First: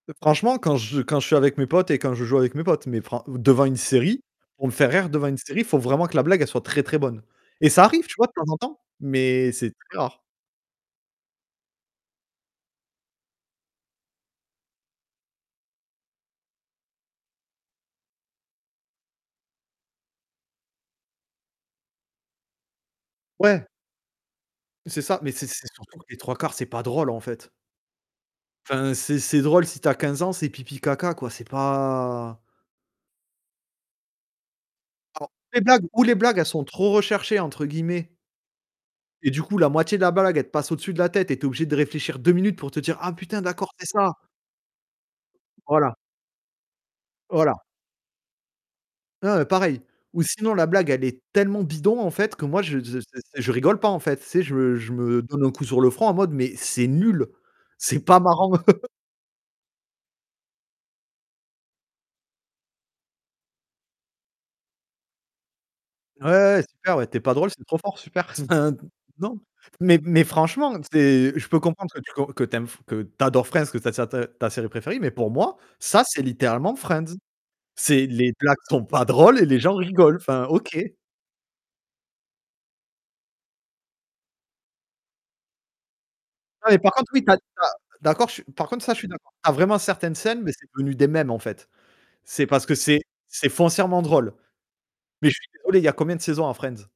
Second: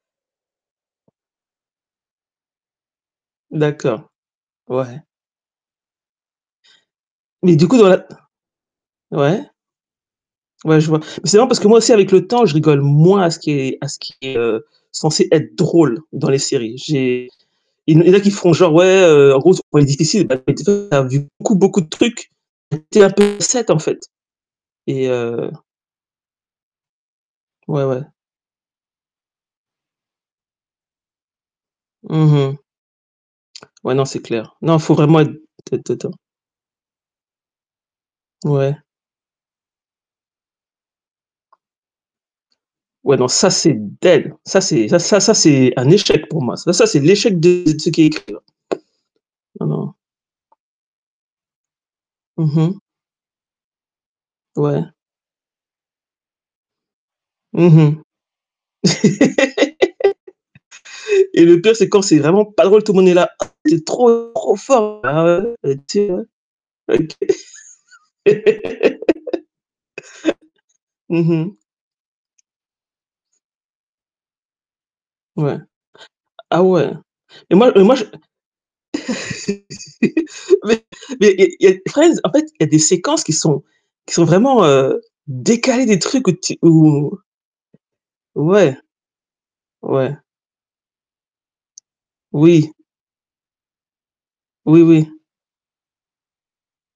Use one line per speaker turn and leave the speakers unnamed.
Franchement quand je quand je suis avec mes potes et quand je joue avec mes potes, mais fr ou devant une
D'accord,
série pour me faire
ouais.
rire, devant une série, il faut vraiment que la blague, elle soit très, très bonne
Mais du
et
coup
ça
dans la
arrive, tu vois, de temps en temps,
ouais.
mais c'est très rare.
Ouais, je vois. Mais c'est vrai, parce que moi aussi avec le temps, je rigole moins à ce qui est à ce qui est, heu, censé être drôle dans les séries. J'ai il y en a qui feront, genre: «Ouais, heu, en gros, c'est on est difficile» [unintelligible] perdu beaucoup, beaucoup de trucs un peu
Ouais.
[unintelligible] en fait
C'est
et
ça, mais c'est
heu
c'est surtout que les 3/4, c'est pas drôle, en fait.
Ouais, ouais.
Enfin, c'est c'est drôle, si tu as 15 ans, c'est pipi, caca quoi, c'est
Mmh
pas
mh. Ouais. Non, c'est clair. Non, il faut vraiment
Alors
être
les blagues ou les
[unintelligible]
blagues elles sont trop, «recherchées», entre guillemets
Ouais.
et du coup, la moitié de la blague, elle te passe au-dessus de la tête et tu es obligé de réfléchir 2 minutes pour te dire: «Ah
Ouais. Non,
putain
ça
d'accord,
c'est
c'est ça».
dead ça c'est ça ça c'est un
Voilà.
échec pour moi, ça ça c'est l'échec
Voilà.
de de ceux qui écrivent.
Heu,
Non,
pareil,
non.
ou sinon la blague elle est tellement bidon, en fait, que
Mmh
moi je
mh.
je je rigole pas, en fait, tu sais, je me
Ouais.
je me donne un coup sur le front en mode: «Mais c'est nul,
Mmh
c'est
mh
pas marrant».
et le pire, c'est quand c'est vraiment pas drôle, tout le monde est là: «C'est trop, trop fort». Ah ouais? [unintelligible] OK.
Ouais, super, ouais tu es pas drôle, c'est trop fort, super. Enfin, non. Mais mais franchement,
Mmh
c'est je
mh.
peux comprendre que tu que tu aimes f que tu adores Friends que ça t ta série préférée, mais pour
Ouais.
moi, ça c'est
Ah
littéralement
ouais
Friends.
et moi et moi je
C'est les blagues sont pas drôles et les gens rigolent enfin, OK.
mais mais et et 13 en fait, il y a des séquences qui sont qui sont vraiment, heu, décalées des trucs où tu
Ah mais par contre
où
oui, tu as tu as d'accord, par
Ouais.
contre ça, je suis d'accord, tu as vraiment certaines
Ouais.
scènes, mais c'est devenu des memes en fait. C'est parce
Oui.
que c'est c'est foncièrement drôle.
Oui, oui.
Mais je suis désolé, il y a combien de saisons à Friends?